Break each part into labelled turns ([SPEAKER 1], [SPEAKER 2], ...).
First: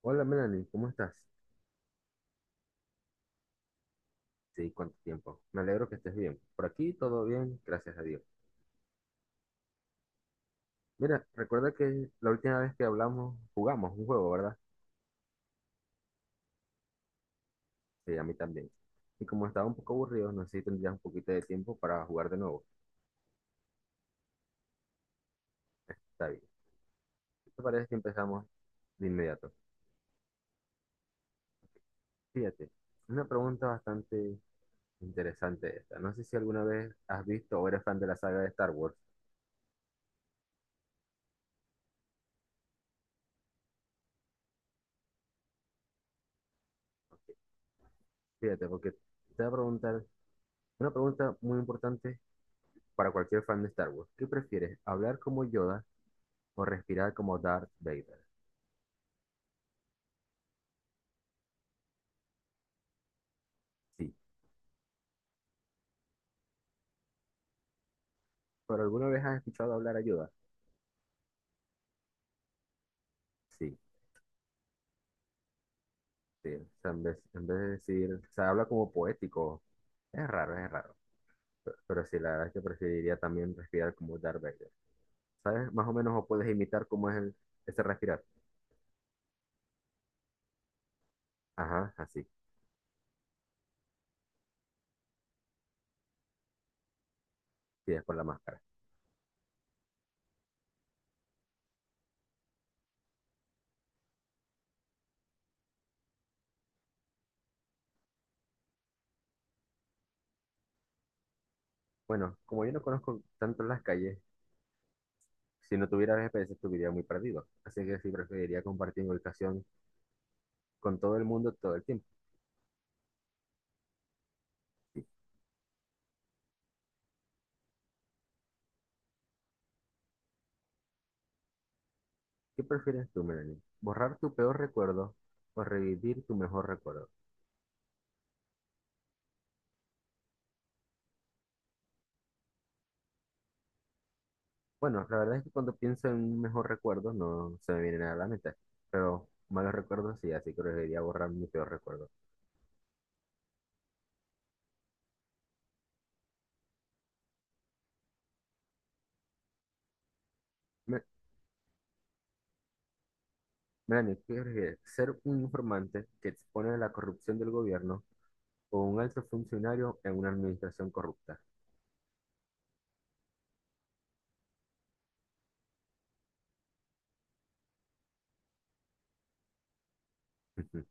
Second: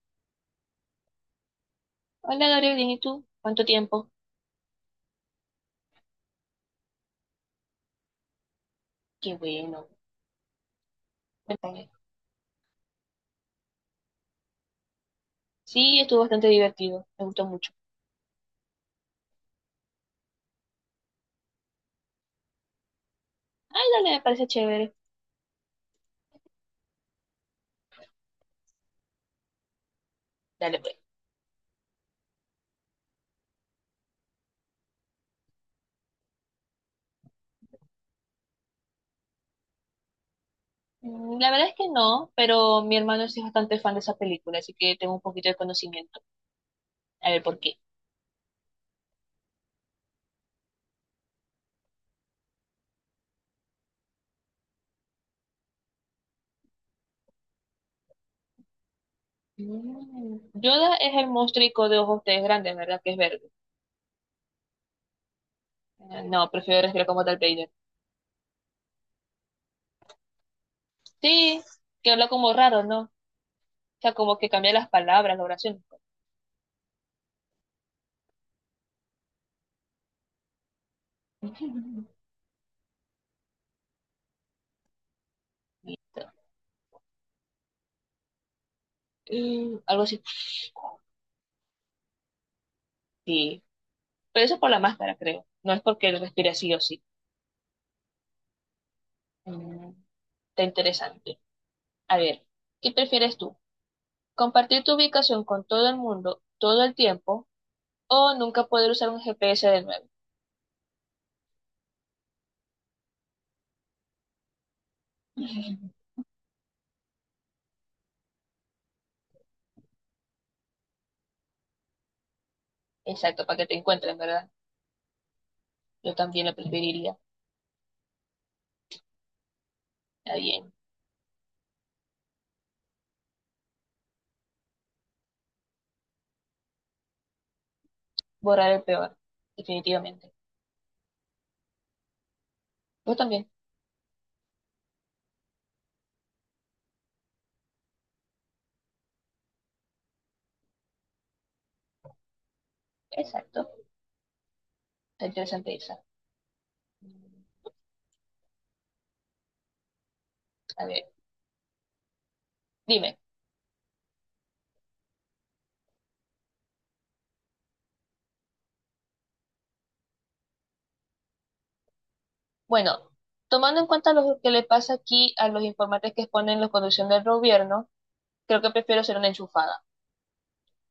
[SPEAKER 1] Hola Melanie, ¿cómo estás?
[SPEAKER 2] Hola Gabriel, bien, ¿y tú? ¿Cuánto tiempo?
[SPEAKER 1] Sí, cuánto tiempo. Me alegro que estés bien. Por aquí todo bien, gracias a Dios.
[SPEAKER 2] Qué bueno.
[SPEAKER 1] Mira, recuerda
[SPEAKER 2] Cuéntame.
[SPEAKER 1] que la última vez que hablamos jugamos un juego, ¿verdad?
[SPEAKER 2] Sí, estuvo bastante divertido, me gustó mucho.
[SPEAKER 1] Sí, a mí también. Y como estaba un poco aburrido, no sé si tendrías un poquito de tiempo para jugar de nuevo.
[SPEAKER 2] Ay, dale, me parece chévere.
[SPEAKER 1] Está bien. ¿Qué ¿Te parece si empezamos de inmediato?
[SPEAKER 2] Dale, pues.
[SPEAKER 1] Fíjate, una pregunta bastante interesante esta. No sé si alguna vez has visto o eres fan de la saga de Star Wars.
[SPEAKER 2] La verdad es que no, pero mi hermano sí es bastante fan de esa película, así que tengo un poquito de conocimiento. A ver, ¿por qué?
[SPEAKER 1] Fíjate, porque te voy a preguntar una pregunta muy importante para cualquier fan de Star Wars. ¿Qué prefieres, hablar como Yoda o respirar como Darth Vader?
[SPEAKER 2] Yoda es el monstruico de ojos de grandes, ¿verdad? Que es verde.
[SPEAKER 1] Sí.
[SPEAKER 2] No, prefiero respirar como Darth Vader.
[SPEAKER 1] ¿Pero alguna vez has escuchado hablar a Yoda?
[SPEAKER 2] Sí, que habla como raro, ¿no? O
[SPEAKER 1] Sí,
[SPEAKER 2] sea, como que cambia las palabras, la oración.
[SPEAKER 1] sí. O sea, en vez de decir, o sea, habla como poético. Es raro, es raro. Pero sí, la verdad es que preferiría también respirar como Darth Vader. ¿Sabes? Más o menos o
[SPEAKER 2] Listo.
[SPEAKER 1] puedes imitar cómo es ese respirar.
[SPEAKER 2] Algo así.
[SPEAKER 1] Ajá, así.
[SPEAKER 2] Sí. Pero eso es por la máscara, creo. No es porque él respire sí o sí.
[SPEAKER 1] Sí, es por la máscara.
[SPEAKER 2] Mm, está interesante. A ver, ¿qué prefieres tú? ¿Compartir tu ubicación con todo el mundo todo el tiempo o nunca poder usar un GPS de nuevo?
[SPEAKER 1] Bueno, como yo no conozco tanto las calles, si no tuviera GPS estuviera muy perdido. Así que sí preferiría compartir mi ubicación con todo el mundo todo el tiempo.
[SPEAKER 2] Exacto, para que te encuentren, ¿verdad?
[SPEAKER 1] Sí.
[SPEAKER 2] Yo también lo preferiría. Está bien.
[SPEAKER 1] ¿Qué prefieres tú, Melanie? ¿Borrar tu peor recuerdo o revivir tu mejor recuerdo?
[SPEAKER 2] Borrar el peor, definitivamente. Vos también.
[SPEAKER 1] Bueno, la verdad es que cuando pienso en un mejor recuerdo no se me viene nada a la mente, pero malos recuerdos sí, así que preferiría borrar mi peor recuerdo.
[SPEAKER 2] Exacto. Está interesante esa. Mm, A
[SPEAKER 1] Me-
[SPEAKER 2] ver, dime.
[SPEAKER 1] Melanie, ¿qué prefieres? ¿Ser un informante que expone a la corrupción del gobierno o un alto funcionario en una administración corrupta?
[SPEAKER 2] Bueno, tomando en cuenta lo que le pasa aquí a los informantes que exponen la conducción del gobierno, creo que prefiero ser una enchufada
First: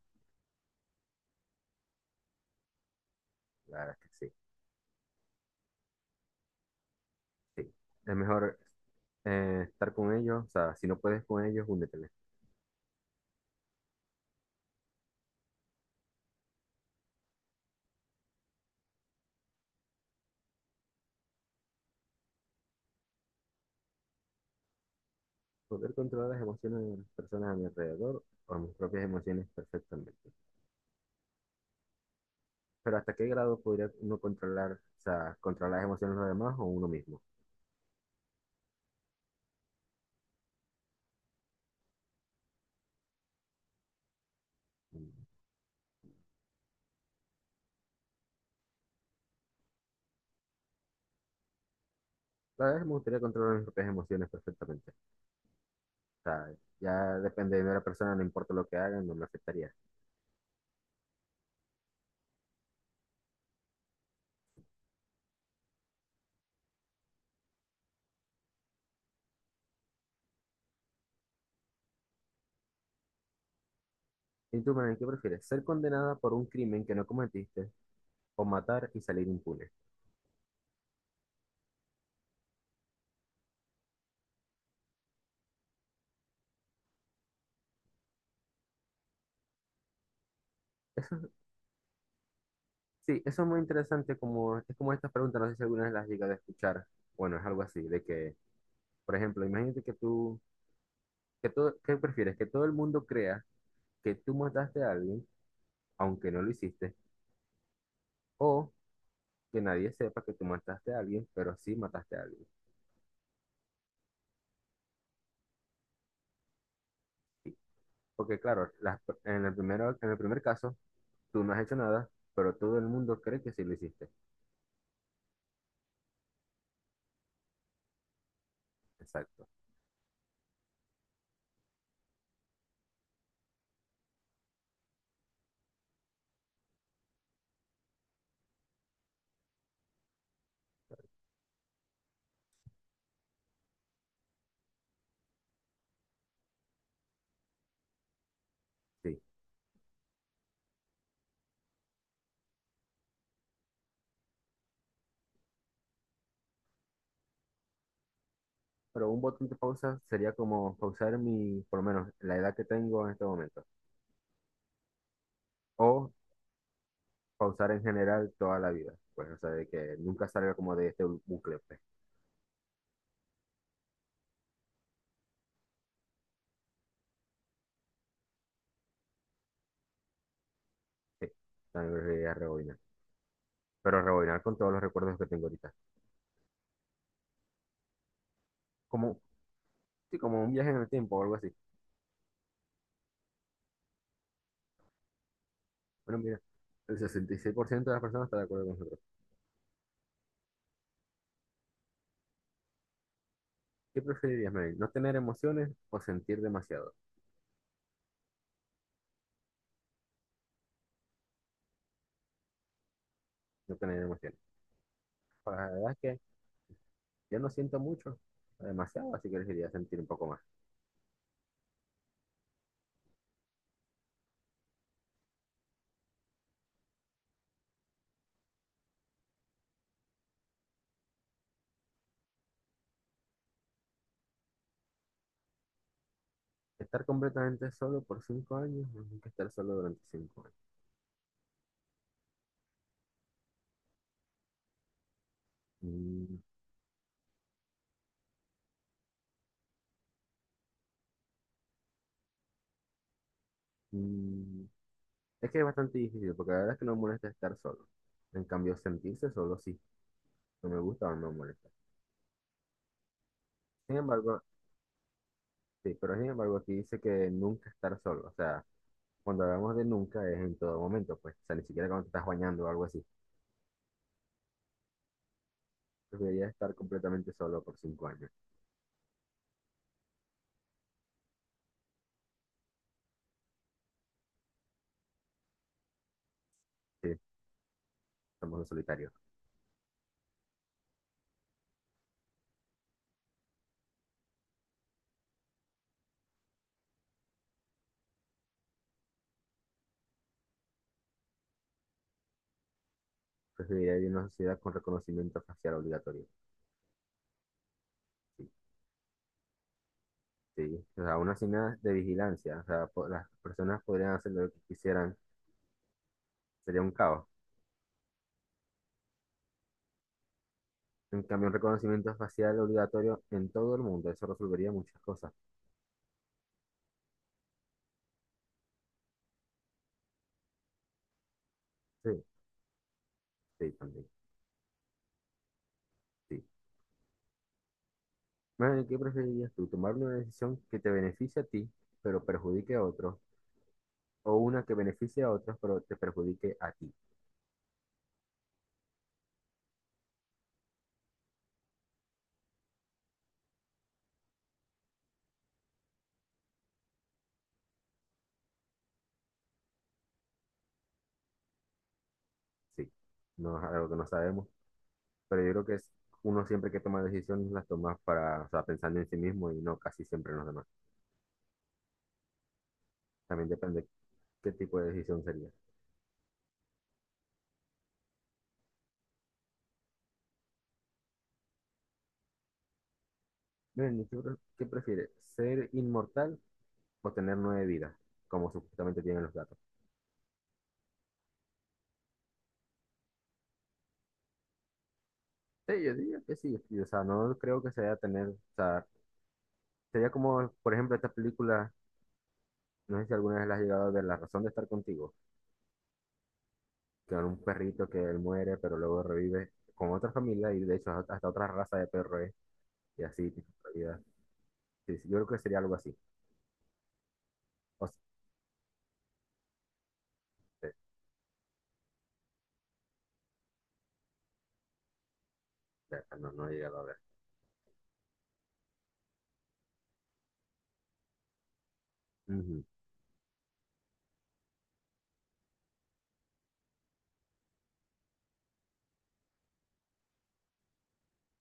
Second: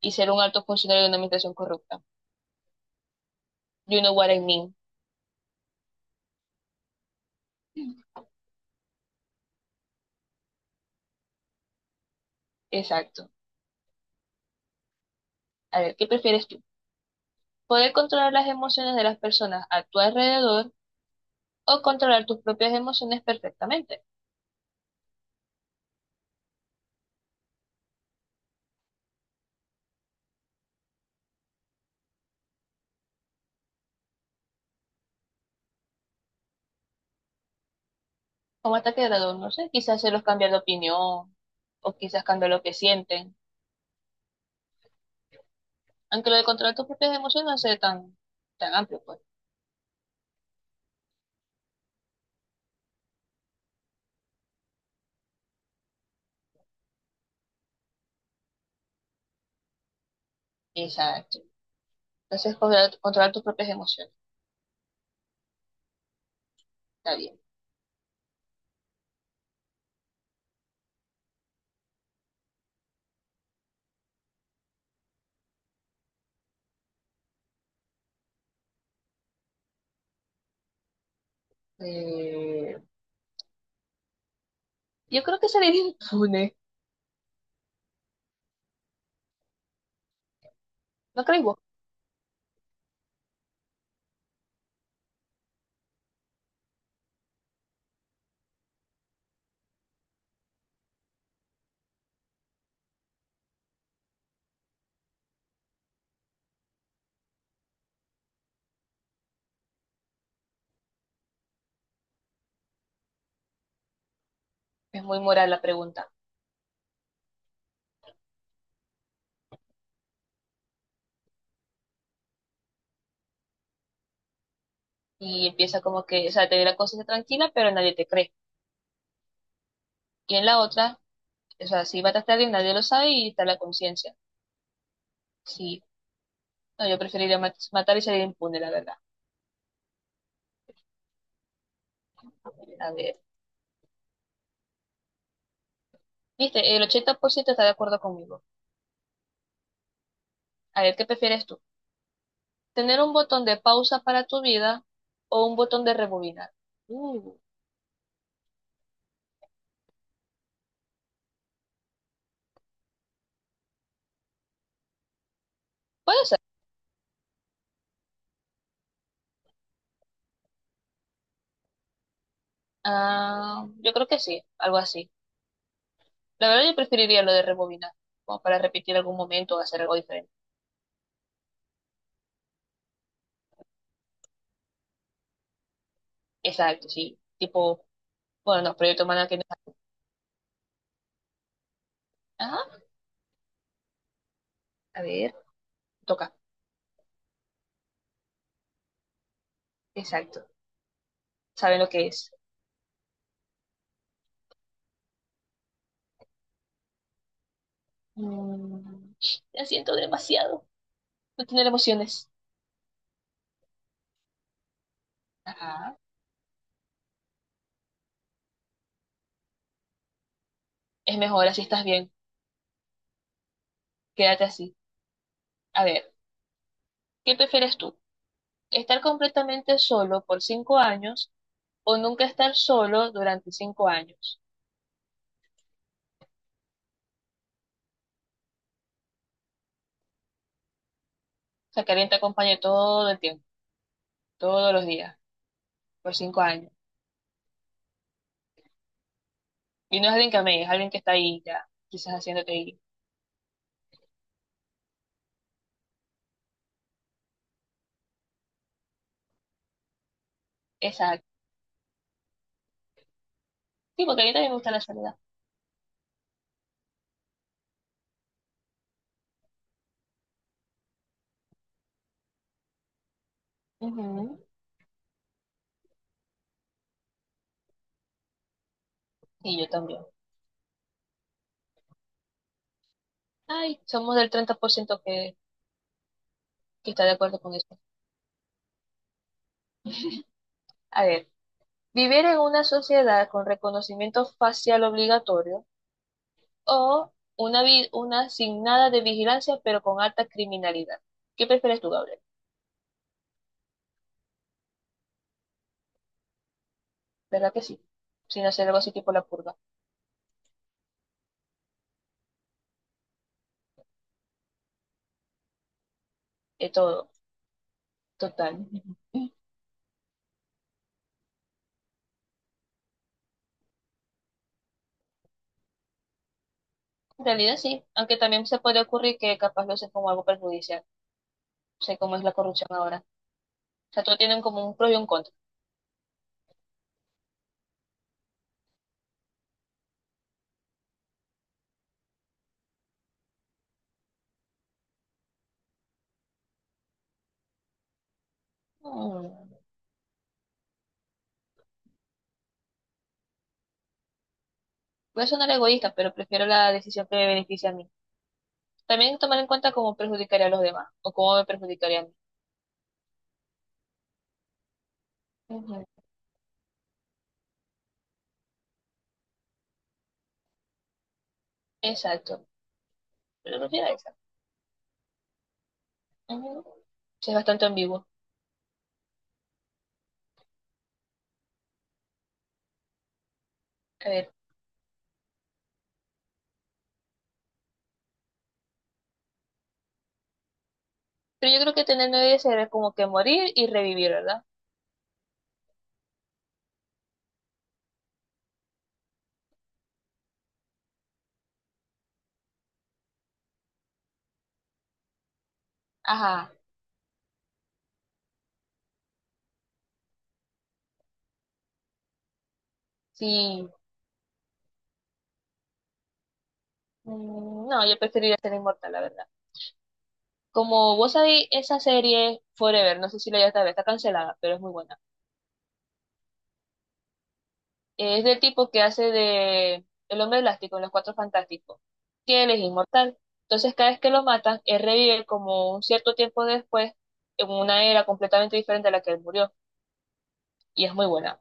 [SPEAKER 2] y ser un alto funcionario de una administración corrupta.
[SPEAKER 1] La verdad es
[SPEAKER 2] You
[SPEAKER 1] que
[SPEAKER 2] know what
[SPEAKER 1] sí,
[SPEAKER 2] I mean.
[SPEAKER 1] sí. Es mejor estar con ellos, o sea, si no puedes con ellos, únete.
[SPEAKER 2] Exacto. A ver, ¿qué prefieres tú? ¿Poder controlar las emociones de las personas a tu alrededor o controlar tus propias emociones perfectamente?
[SPEAKER 1] Poder controlar las emociones de las personas a mi alrededor o mis propias emociones perfectamente. Pero ¿hasta qué grado podría uno controlar, o sea, controlar las emociones de los demás o uno mismo?
[SPEAKER 2] Como hasta qué grado, no sé, quizás hacerlos cambiar de opinión o quizás cambiar lo que sienten.
[SPEAKER 1] Mm.
[SPEAKER 2] Aunque lo de controlar tus propias emociones no sea tan, tan amplio, pues.
[SPEAKER 1] La verdad es que me gustaría controlar mis propias emociones perfectamente. O sea, ya depende de la persona, no importa lo que hagan, no me afectaría.
[SPEAKER 2] Exacto. Entonces, controlar tus propias emociones. Está bien.
[SPEAKER 1] ¿Y tú, Manuel, qué prefieres? ¿Ser condenada por un crimen que no cometiste o matar y salir impune?
[SPEAKER 2] Eh, yo creo que sería impune. ¿No crees vos?
[SPEAKER 1] Sí, eso es muy interesante, como, es como estas preguntas, no sé si alguna vez las has llegado a escuchar. Bueno, es algo así, de que, por ejemplo, imagínate que tú ¿qué prefieres? ¿Que todo el mundo crea que tú mataste a alguien, aunque no lo hiciste? ¿O que nadie sepa que tú mataste a alguien, pero sí mataste a alguien?
[SPEAKER 2] Es muy moral la pregunta.
[SPEAKER 1] Porque claro, las per- en el primero, en el primer caso, tú no has hecho nada, pero todo el mundo cree que sí lo hiciste.
[SPEAKER 2] Y empieza como que, o sea, te ve la cosa tranquila, pero nadie te cree.
[SPEAKER 1] Exacto,
[SPEAKER 2] Y en la otra, o sea, si mataste a alguien, nadie lo sabe y está la conciencia. Sí, no, yo preferiría matar y salir impune, la verdad. A ver, viste, el 80% está de acuerdo conmigo.
[SPEAKER 1] sí.
[SPEAKER 2] A ver, ¿qué prefieres tú? ¿Tener un botón de pausa para tu vida o un botón de rebobinar? Mm,
[SPEAKER 1] Pero un botón de pausa sería como pausar mi, por lo menos, la edad que tengo en este momento. O
[SPEAKER 2] puede ser.
[SPEAKER 1] pausar en general toda la vida. Pues, o sea, de que nunca salga como de este bucle, pues.
[SPEAKER 2] Ah, yo creo que sí, algo así. La verdad, yo preferiría lo de rebobinar, como para repetir algún momento o hacer algo diferente.
[SPEAKER 1] Sí, también preferiría rebobinar. Pero rebobinar con todos los recuerdos que tengo ahorita.
[SPEAKER 2] Exacto, sí. Tipo, bueno, no, proyecto
[SPEAKER 1] Como,
[SPEAKER 2] humano que no.
[SPEAKER 1] sí, como un viaje en el tiempo o algo así.
[SPEAKER 2] Ajá, a ver,
[SPEAKER 1] Bueno,
[SPEAKER 2] toca.
[SPEAKER 1] mira, el 66% de las personas está de acuerdo con nosotros.
[SPEAKER 2] Exacto. Saben lo que es.
[SPEAKER 1] ¿Qué preferirías, Mary? ¿No tener emociones o sentir demasiado?
[SPEAKER 2] Mm, la siento demasiado. No tener emociones.
[SPEAKER 1] No tener emociones. Pues la verdad
[SPEAKER 2] Ajá.
[SPEAKER 1] es que yo no siento mucho, demasiado, así que elegiría sentir un poco más.
[SPEAKER 2] Es mejor así, estás bien. Quédate así. A ver, ¿qué prefieres tú? ¿Estar completamente solo por 5 años o nunca estar solo durante 5 años?
[SPEAKER 1] Estar completamente solo por 5 años o nunca estar solo durante 5 años.
[SPEAKER 2] O sea, que alguien te acompañe todo el tiempo, todos los días, por
[SPEAKER 1] Mm,
[SPEAKER 2] 5 años. Y no es alguien que amé, es alguien que está ahí ya, quizás haciéndote ir.
[SPEAKER 1] mm, Es que es bastante difícil, porque la verdad es que no me molesta estar solo. En cambio, sentirse solo sí, no me gusta o
[SPEAKER 2] Exacto.
[SPEAKER 1] no me molesta. Sin
[SPEAKER 2] Sí, porque a mí
[SPEAKER 1] embargo,
[SPEAKER 2] también me gusta la soledad.
[SPEAKER 1] sí, pero sin embargo aquí dice que nunca estar solo, o sea, cuando hablamos de nunca es en todo momento, pues, o sea, ni siquiera cuando te estás bañando o algo así.
[SPEAKER 2] Ujú.
[SPEAKER 1] Preferiría estar completamente solo por 5 años.
[SPEAKER 2] Y yo también. Ay, somos del 30% que está de
[SPEAKER 1] Sí,
[SPEAKER 2] acuerdo con eso.
[SPEAKER 1] somos los solitarios.
[SPEAKER 2] A ver, vivir en una sociedad con reconocimiento facial obligatorio o una, una sin nada de vigilancia pero con alta criminalidad. ¿Qué prefieres tú, Gabriel?
[SPEAKER 1] Preferiría vivir en una sociedad con reconocimiento facial obligatorio.
[SPEAKER 2] ¿Verdad que sí? Sin
[SPEAKER 1] Sí,
[SPEAKER 2] hacer algo así tipo la purga.
[SPEAKER 1] sí. O sea, una nada de vigilancia. O sea, las personas podrían hacer lo que quisieran.
[SPEAKER 2] De
[SPEAKER 1] Sería un
[SPEAKER 2] todo,
[SPEAKER 1] caos.
[SPEAKER 2] total. En
[SPEAKER 1] En cambio, un reconocimiento facial obligatorio en todo el mundo. Eso resolvería muchas cosas.
[SPEAKER 2] realidad sí, aunque también se puede ocurrir que capaz lo hacen como algo perjudicial. No sé cómo
[SPEAKER 1] Sí,
[SPEAKER 2] es la corrupción ahora.
[SPEAKER 1] sí,
[SPEAKER 2] O sea,
[SPEAKER 1] también.
[SPEAKER 2] todos tienen como un pro y un contra.
[SPEAKER 1] Sí. Bueno, ¿qué preferirías tú? ¿Tomar una decisión que te beneficie a ti, pero perjudique a otros, o una que beneficie a otros, pero te perjudique a ti?
[SPEAKER 2] Mm. Voy a sonar egoísta, pero prefiero la decisión que me beneficia a mí. También tomar en cuenta cómo perjudicaría a los demás o cómo me perjudicaría a mí.
[SPEAKER 1] Sí, no es algo que no sabemos, pero yo creo que
[SPEAKER 2] Ujú,
[SPEAKER 1] es uno siempre que toma decisiones las toma para, o sea, pensando en sí mismo y no casi siempre en los demás.
[SPEAKER 2] exacto.
[SPEAKER 1] También
[SPEAKER 2] Pero no
[SPEAKER 1] depende
[SPEAKER 2] sería esa.
[SPEAKER 1] qué tipo de decisión sería.
[SPEAKER 2] Ujú. Sí, es bastante ambiguo.
[SPEAKER 1] Miren,
[SPEAKER 2] A
[SPEAKER 1] ¿qué,
[SPEAKER 2] ver.
[SPEAKER 1] pre- qué prefieres? ¿Ser inmortal o tener nueve vidas, como supuestamente tienen los gatos?
[SPEAKER 2] Pero yo creo que tener nueve vidas sería como que morir y revivir, ¿verdad?
[SPEAKER 1] Sí, yo diría que sí, y, o sea, no creo que sea tener, o sea, sería como, por ejemplo, esta película, no sé si alguna vez la has llegado a ver, La razón de estar contigo.
[SPEAKER 2] Ajá.
[SPEAKER 1] Con un perrito que él muere, pero luego revive con otra familia y de hecho hasta otra raza de perro es, y así, tipo, en
[SPEAKER 2] Sí.
[SPEAKER 1] realidad. Sí, sí, yo creo que sería algo así.
[SPEAKER 2] No,
[SPEAKER 1] O
[SPEAKER 2] yo preferiría ser inmortal, la verdad.
[SPEAKER 1] sea,
[SPEAKER 2] Como vos sabéis, esa serie Forever, no sé si la ya está, está cancelada, pero es muy buena.
[SPEAKER 1] ya, no, no he llegado a ver.
[SPEAKER 2] Es del tipo que hace de el hombre elástico en los Cuatro Fantásticos, que él es
[SPEAKER 1] Ujú.
[SPEAKER 2] inmortal. Entonces, cada vez que lo matan, él revive como un cierto tiempo después en una era completamente diferente a la que él murió. Y es muy buena.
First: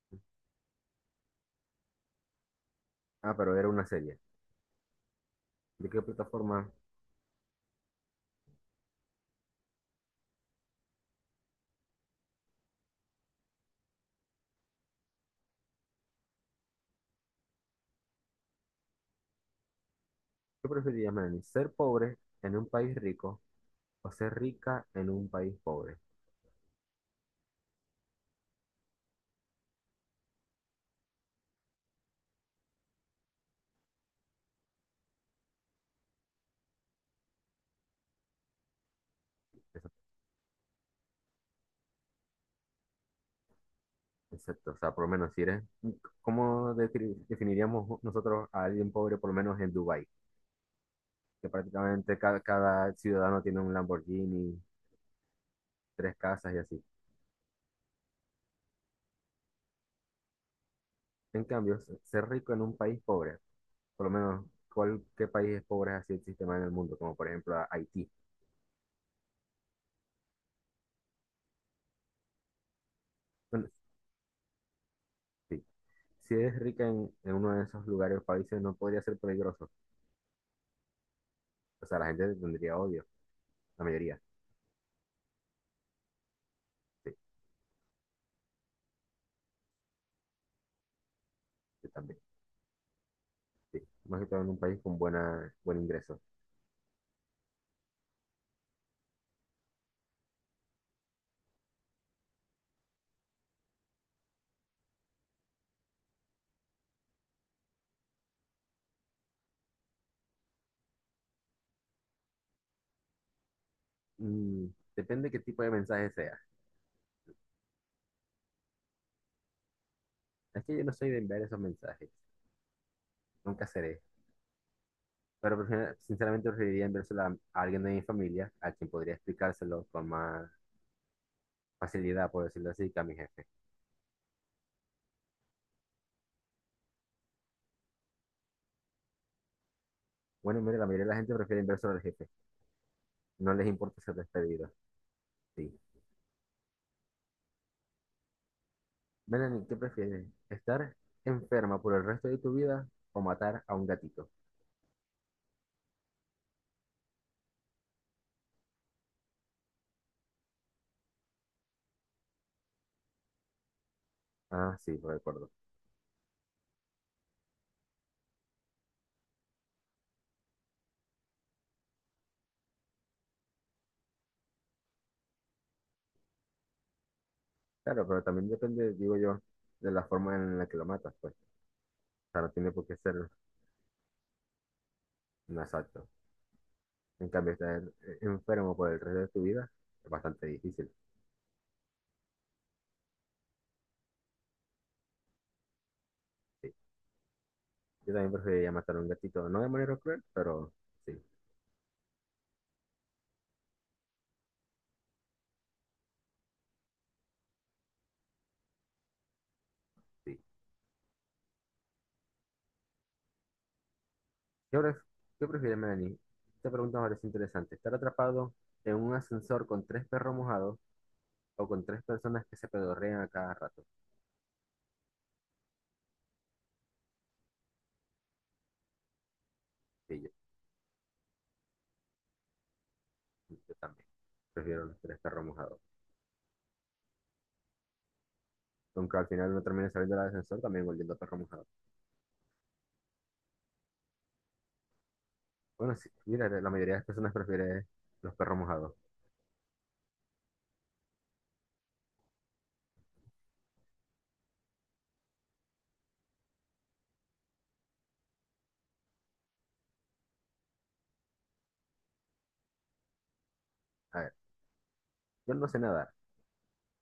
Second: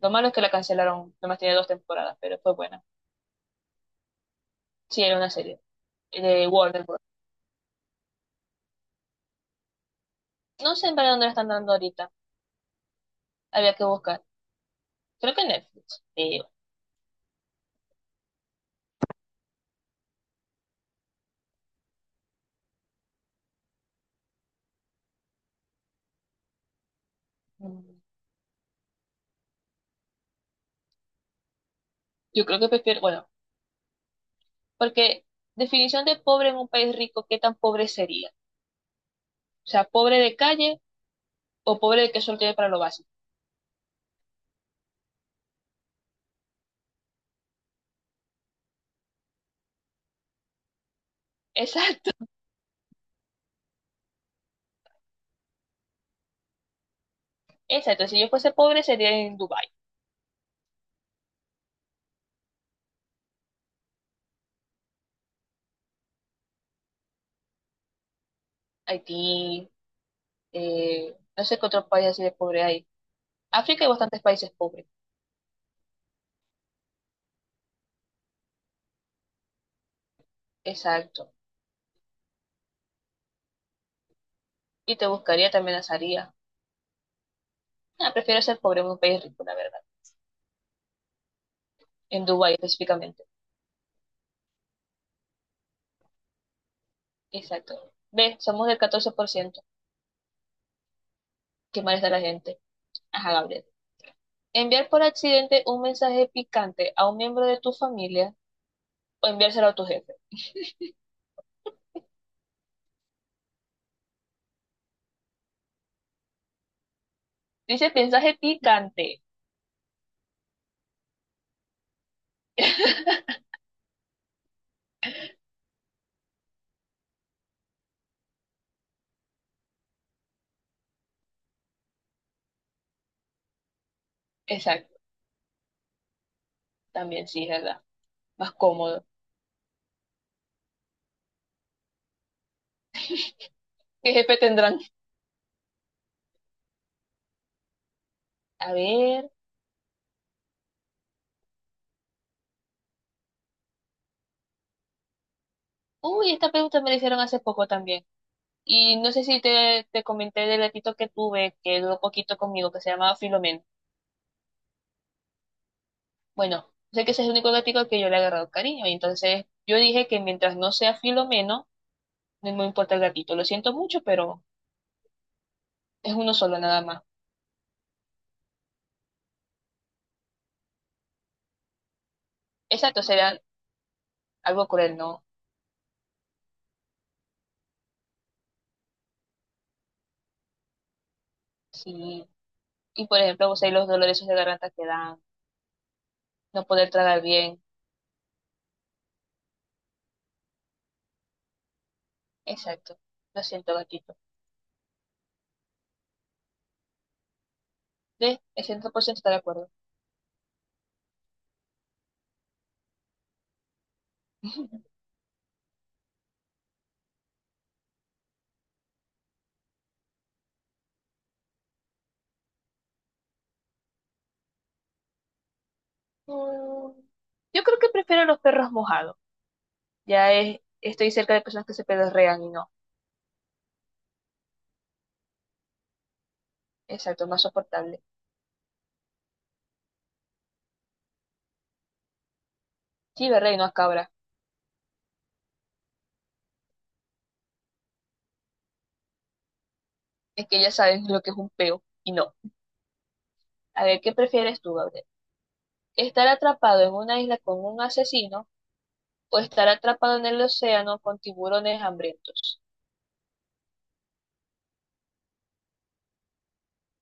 [SPEAKER 2] Lo malo es que la cancelaron, nomás tiene dos temporadas, pero fue buena.
[SPEAKER 1] Ah, pero era una serie.
[SPEAKER 2] Sí, era una serie
[SPEAKER 1] ¿De qué
[SPEAKER 2] de
[SPEAKER 1] plataforma?
[SPEAKER 2] Warner Bros. No sé en verdad dónde la están dando ahorita. Había que buscar. Creo que en Netflix.
[SPEAKER 1] ¿Qué preferirías, Melanie? ¿Ser pobre en un país rico o ser rica en un país pobre?
[SPEAKER 2] Mm, Yo creo que prefiero, bueno, porque definición de pobre en un país rico, ¿qué tan pobre sería? O sea,
[SPEAKER 1] Eso-
[SPEAKER 2] pobre de calle o pobre que solo tiene para lo básico.
[SPEAKER 1] Exacto, o sea, por lo menos si eres, ¿cómo definiríamos nosotros a alguien pobre, por lo menos en Dubái? Que
[SPEAKER 2] Exacto,
[SPEAKER 1] prácticamente cada ciudadano tiene un Lamborghini, tres casas y así.
[SPEAKER 2] exacto. Si yo fuese pobre sería en Dubái.
[SPEAKER 1] En cambio, ser rico en un país pobre, por lo menos, ¿cuál, qué país es pobre así el sistema en el mundo? Como por ejemplo Haití.
[SPEAKER 2] Haití, no sé qué otros países así de pobre hay.
[SPEAKER 1] Bueno,
[SPEAKER 2] África hay bastantes países pobres.
[SPEAKER 1] sí. Si eres rica en, uno de esos lugares o países, no podría ser peligroso.
[SPEAKER 2] Exacto.
[SPEAKER 1] O sea, la gente te tendría odio, la mayoría.
[SPEAKER 2] Y te buscaría, te amenazaría.
[SPEAKER 1] Sí,
[SPEAKER 2] Ah, prefiero ser pobre en un país rico, la verdad.
[SPEAKER 1] yo también.
[SPEAKER 2] En Dubái específicamente.
[SPEAKER 1] Sí. Más que todo en un país con buen ingreso.
[SPEAKER 2] Exacto. Ve, somos del 14%. Qué mal está la gente. Ajá, Gabriel. Enviar por accidente un mensaje picante a un miembro de tu familia o enviárselo a tu jefe.
[SPEAKER 1] Mm, depende qué tipo de mensaje sea.
[SPEAKER 2] Dice mensaje picante.
[SPEAKER 1] Es que yo no soy de enviar esos mensajes. Nunca seré. Pero sinceramente preferiría enviárselo a, alguien de mi familia, a quien podría explicárselo con más facilidad, por decirlo así, que a mi jefe.
[SPEAKER 2] Exacto. También sí, es verdad. Más cómodo.
[SPEAKER 1] Bueno, mire, la mayoría de la gente prefiere inverso al jefe. No les importa
[SPEAKER 2] ¿Qué
[SPEAKER 1] ser
[SPEAKER 2] jefe
[SPEAKER 1] despedido.
[SPEAKER 2] tendrán?
[SPEAKER 1] Sí.
[SPEAKER 2] A ver.
[SPEAKER 1] Melanie, ¿qué prefieres? ¿Estar enferma por el resto de tu vida o matar a un gatito?
[SPEAKER 2] Uy, esta pregunta me la hicieron hace poco también. Y no sé si te comenté del gatito que tuve, que duró poquito conmigo, que se llamaba Filomeno.
[SPEAKER 1] Ah, sí, lo recuerdo.
[SPEAKER 2] Bueno, sé que ese es el único gatito al que yo le he agarrado cariño. Y entonces yo dije que mientras no sea Filomeno, no me importa el gatito. Lo siento mucho, pero es uno solo nada más.
[SPEAKER 1] Claro, pero también depende, digo yo, de la forma en la que lo matas, pues. O sea, no tiene por qué
[SPEAKER 2] Exacto, sería
[SPEAKER 1] ser
[SPEAKER 2] algo cruel, ¿no?
[SPEAKER 1] un asalto. En cambio, estar enfermo por el resto de tu vida es bastante difícil.
[SPEAKER 2] Sí. Y por ejemplo, vos sabés los dolores esos de garganta que dan, no
[SPEAKER 1] Sí.
[SPEAKER 2] poder tragar bien.
[SPEAKER 1] Yo también preferiría matar a un gatito, no de manera cruel, pero sí,
[SPEAKER 2] Exacto. Lo siento, gatito. De, el 100% está de acuerdo.
[SPEAKER 1] sí. ¿Qué, pref- qué prefiere Melanie? Esta pregunta me parece interesante. ¿Estar atrapado en un ascensor con tres perros mojados o con tres personas que se pedorrean a cada rato?
[SPEAKER 2] Mm, Yo creo que prefiero los perros mojados.
[SPEAKER 1] Sí, yo,
[SPEAKER 2] Ya es, estoy cerca de personas que se pedorrean y no.
[SPEAKER 1] yo también. Prefiero los tres perros mojados.
[SPEAKER 2] Exacto, es más soportable.
[SPEAKER 1] Aunque al final no termine saliendo del ascensor, también volviendo a perro mojado.
[SPEAKER 2] Sí, verdad, y no a cabra.
[SPEAKER 1] Bueno, sí, mira, la mayoría de las personas prefiere los perros mojados.
[SPEAKER 2] Es que ya saben lo que es un peo y no. A ver, ¿qué prefieres tú, Gabriel? ¿Estar atrapado en una isla con un asesino o estar atrapado en el océano con tiburones hambrientos?
[SPEAKER 1] A ver, yo no sé nadar,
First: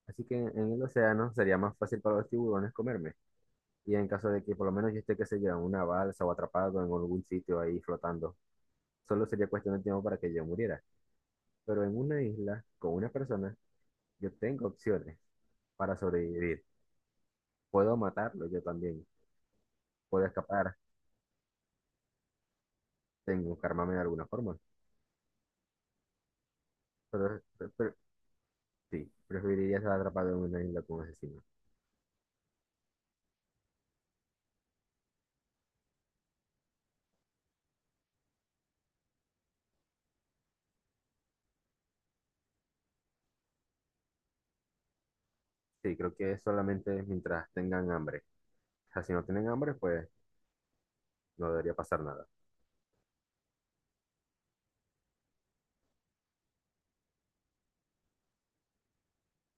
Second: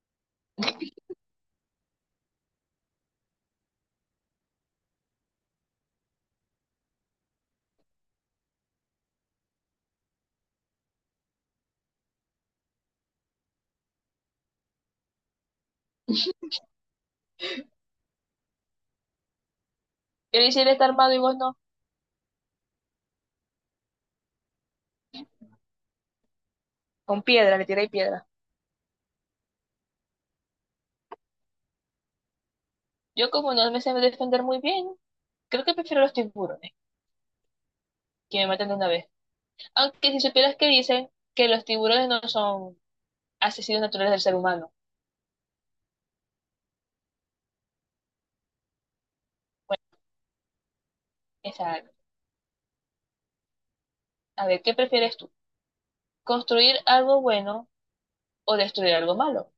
[SPEAKER 1] así que en, el océano sería más fácil para los tiburones comerme. Y en caso de que por lo menos yo esté, qué sé yo, en una balsa o atrapado en algún sitio ahí flotando, solo sería cuestión de tiempo para que yo muriera. Pero en una isla con una persona, yo tengo opciones para sobrevivir. Puedo matarlo yo también. Puedo
[SPEAKER 2] Yo le
[SPEAKER 1] escapar.
[SPEAKER 2] está armado y vos no.
[SPEAKER 1] Tengo que armarme de alguna forma.
[SPEAKER 2] Con
[SPEAKER 1] Pero,
[SPEAKER 2] piedra, le
[SPEAKER 1] pero-
[SPEAKER 2] tiré
[SPEAKER 1] pero-
[SPEAKER 2] piedra.
[SPEAKER 1] sí, preferiría estar atrapado en una isla con un asesino.
[SPEAKER 2] Yo como no me sé defender muy bien, creo que prefiero los tiburones, que me matan de una vez. Aunque si supieras que dicen que los tiburones no son asesinos naturales del ser humano.
[SPEAKER 1] Sí, creo que es solamente mientras tengan hambre. O sea, si no tienen hambre,
[SPEAKER 2] Bueno,
[SPEAKER 1] pues no debería
[SPEAKER 2] esa-
[SPEAKER 1] pasar nada.
[SPEAKER 2] a ver, ¿qué prefieres tú? ¿Construir algo bueno o destruir algo malo?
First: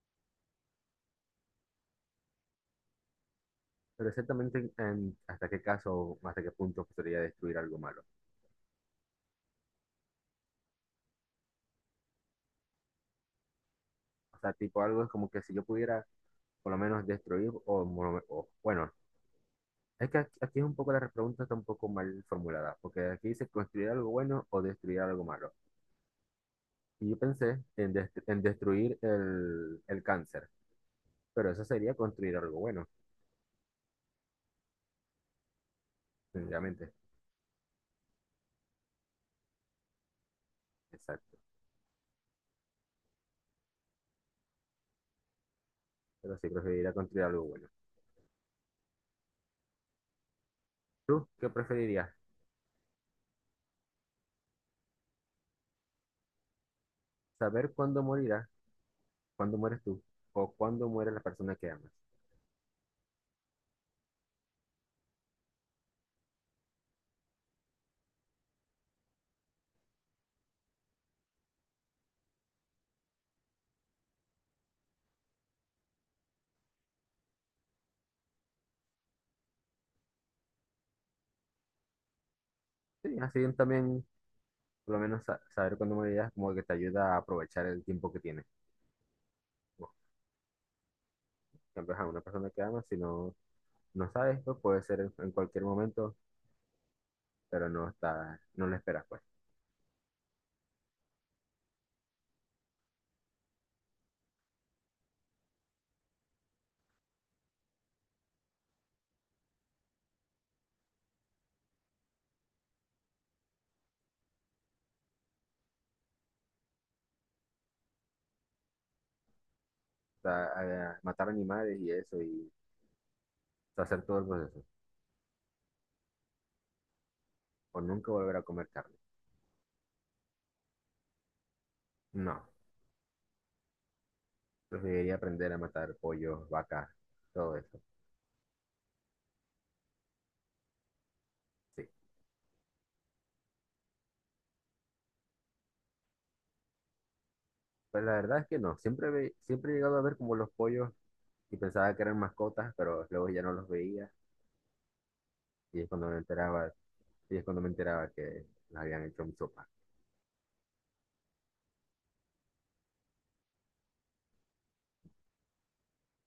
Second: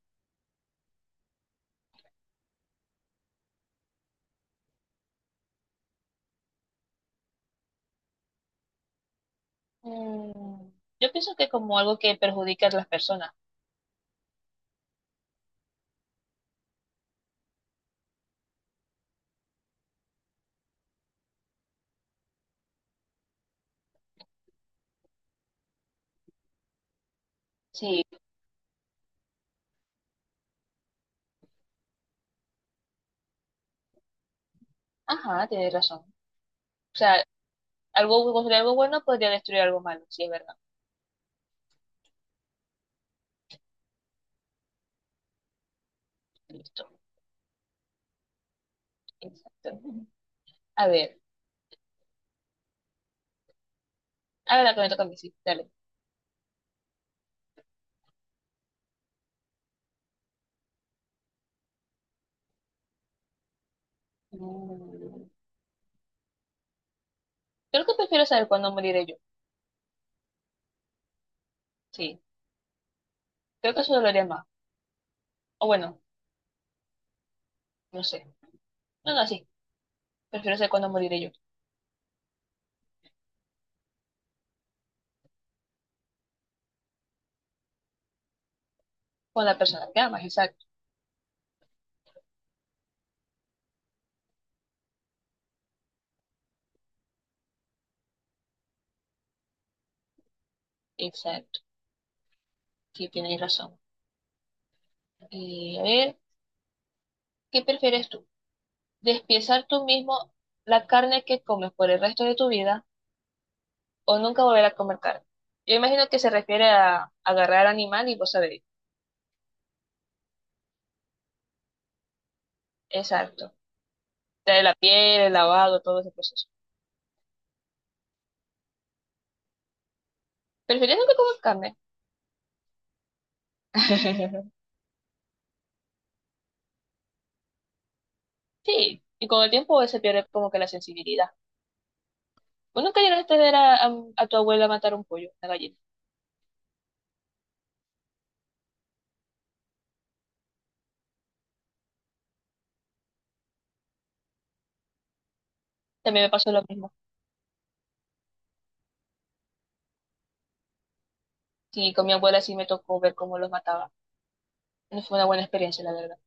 [SPEAKER 1] Pero exactamente hasta qué caso, hasta qué punto podría destruir algo malo.
[SPEAKER 2] Mm, yo pienso que como algo que perjudica a las personas.
[SPEAKER 1] O sea, tipo algo es como que si yo pudiera por lo menos destruir o, bueno. Es que aquí es un poco la pregunta está un poco mal formulada, porque aquí dice construir algo bueno o destruir algo malo. Y yo pensé en,
[SPEAKER 2] Sí,
[SPEAKER 1] en destruir el cáncer, pero eso sería construir algo bueno,
[SPEAKER 2] ajá, tienes razón. O
[SPEAKER 1] sencillamente.
[SPEAKER 2] sea, algo, construir algo bueno podría destruir algo malo, sí, es verdad.
[SPEAKER 1] Exacto. Pero sí
[SPEAKER 2] Listo,
[SPEAKER 1] preferiría construir algo bueno.
[SPEAKER 2] exacto. A ver,
[SPEAKER 1] ¿Tú qué preferirías?
[SPEAKER 2] ahora que me toca a mí, sí, dale.
[SPEAKER 1] ¿Saber cuándo morirás, cuándo mueres tú, o cuándo muere la persona que amas?
[SPEAKER 2] Mm, creo que prefiero saber cuándo moriré yo. Sí, creo que eso dolería más. O bueno, no sé. No, no, sí, prefiero saber cuándo moriré yo.
[SPEAKER 1] Sí, así también, por lo menos saber cuándo morirás como que te ayuda a aprovechar el tiempo que tienes.
[SPEAKER 2] Con la persona
[SPEAKER 1] Bueno,
[SPEAKER 2] que amas, exacto.
[SPEAKER 1] siempre a una persona que amas, si no, no sabes, pues puede ser en cualquier momento pero no está, no lo esperas, pues.
[SPEAKER 2] Exacto. Sí, tienes razón. Y a ver, ¿qué prefieres tú? ¿Despiezar tú mismo la carne que comes por el resto de tu vida o nunca volver a comer carne? Yo imagino que se refiere a agarrar animal y vos sabés.
[SPEAKER 1] O sea, matar animales y eso, y
[SPEAKER 2] Exacto.
[SPEAKER 1] hacer todo el proceso.
[SPEAKER 2] De la piel, el lavado, todo ese proceso.
[SPEAKER 1] O nunca volver a comer carne.
[SPEAKER 2] ¿Prefieres nunca comer carne?
[SPEAKER 1] No, preferiría aprender a matar pollos, vacas, todo eso.
[SPEAKER 2] Sí, y con el tiempo se pierde como que la sensibilidad.
[SPEAKER 1] Sí.
[SPEAKER 2] ¿Vos nunca llegaste a ver a tu abuela matar un pollo, una gallina?
[SPEAKER 1] Pues la verdad es que no. Siempre, siempre he llegado a ver como los pollos y pensaba que eran mascotas, pero luego ya no los veía. Y es cuando me
[SPEAKER 2] También me pasó lo
[SPEAKER 1] enteraba,
[SPEAKER 2] mismo.
[SPEAKER 1] y es cuando me enteraba que las habían hecho en sopa.
[SPEAKER 2] Sí, con mi abuela sí me tocó ver cómo los mataba. No fue una buena experiencia, la verdad.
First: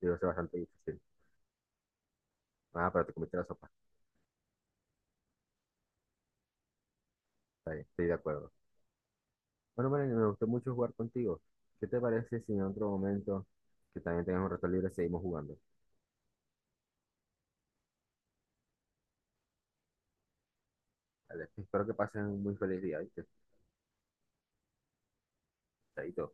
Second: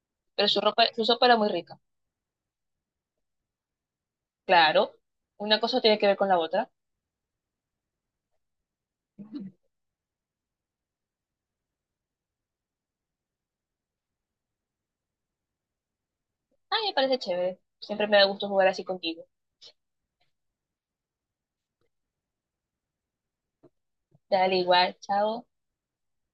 [SPEAKER 1] Digo, eso es
[SPEAKER 2] Pero
[SPEAKER 1] bastante
[SPEAKER 2] su ropa,
[SPEAKER 1] difícil.
[SPEAKER 2] su sopa era muy rica.
[SPEAKER 1] Ah, pero te comiste la sopa.
[SPEAKER 2] Claro, una cosa tiene que ver con la otra.
[SPEAKER 1] Está bien, estoy de acuerdo. Bueno, María, me gustó mucho jugar contigo. ¿Qué te parece si en otro momento que también tengas un rato libre seguimos jugando?
[SPEAKER 2] Ay, me parece chévere. Siempre me da gusto jugar así contigo.
[SPEAKER 1] Vale, espero que pasen un muy feliz día, ¿viste?
[SPEAKER 2] Dale igual, chao.
[SPEAKER 1] Chaito.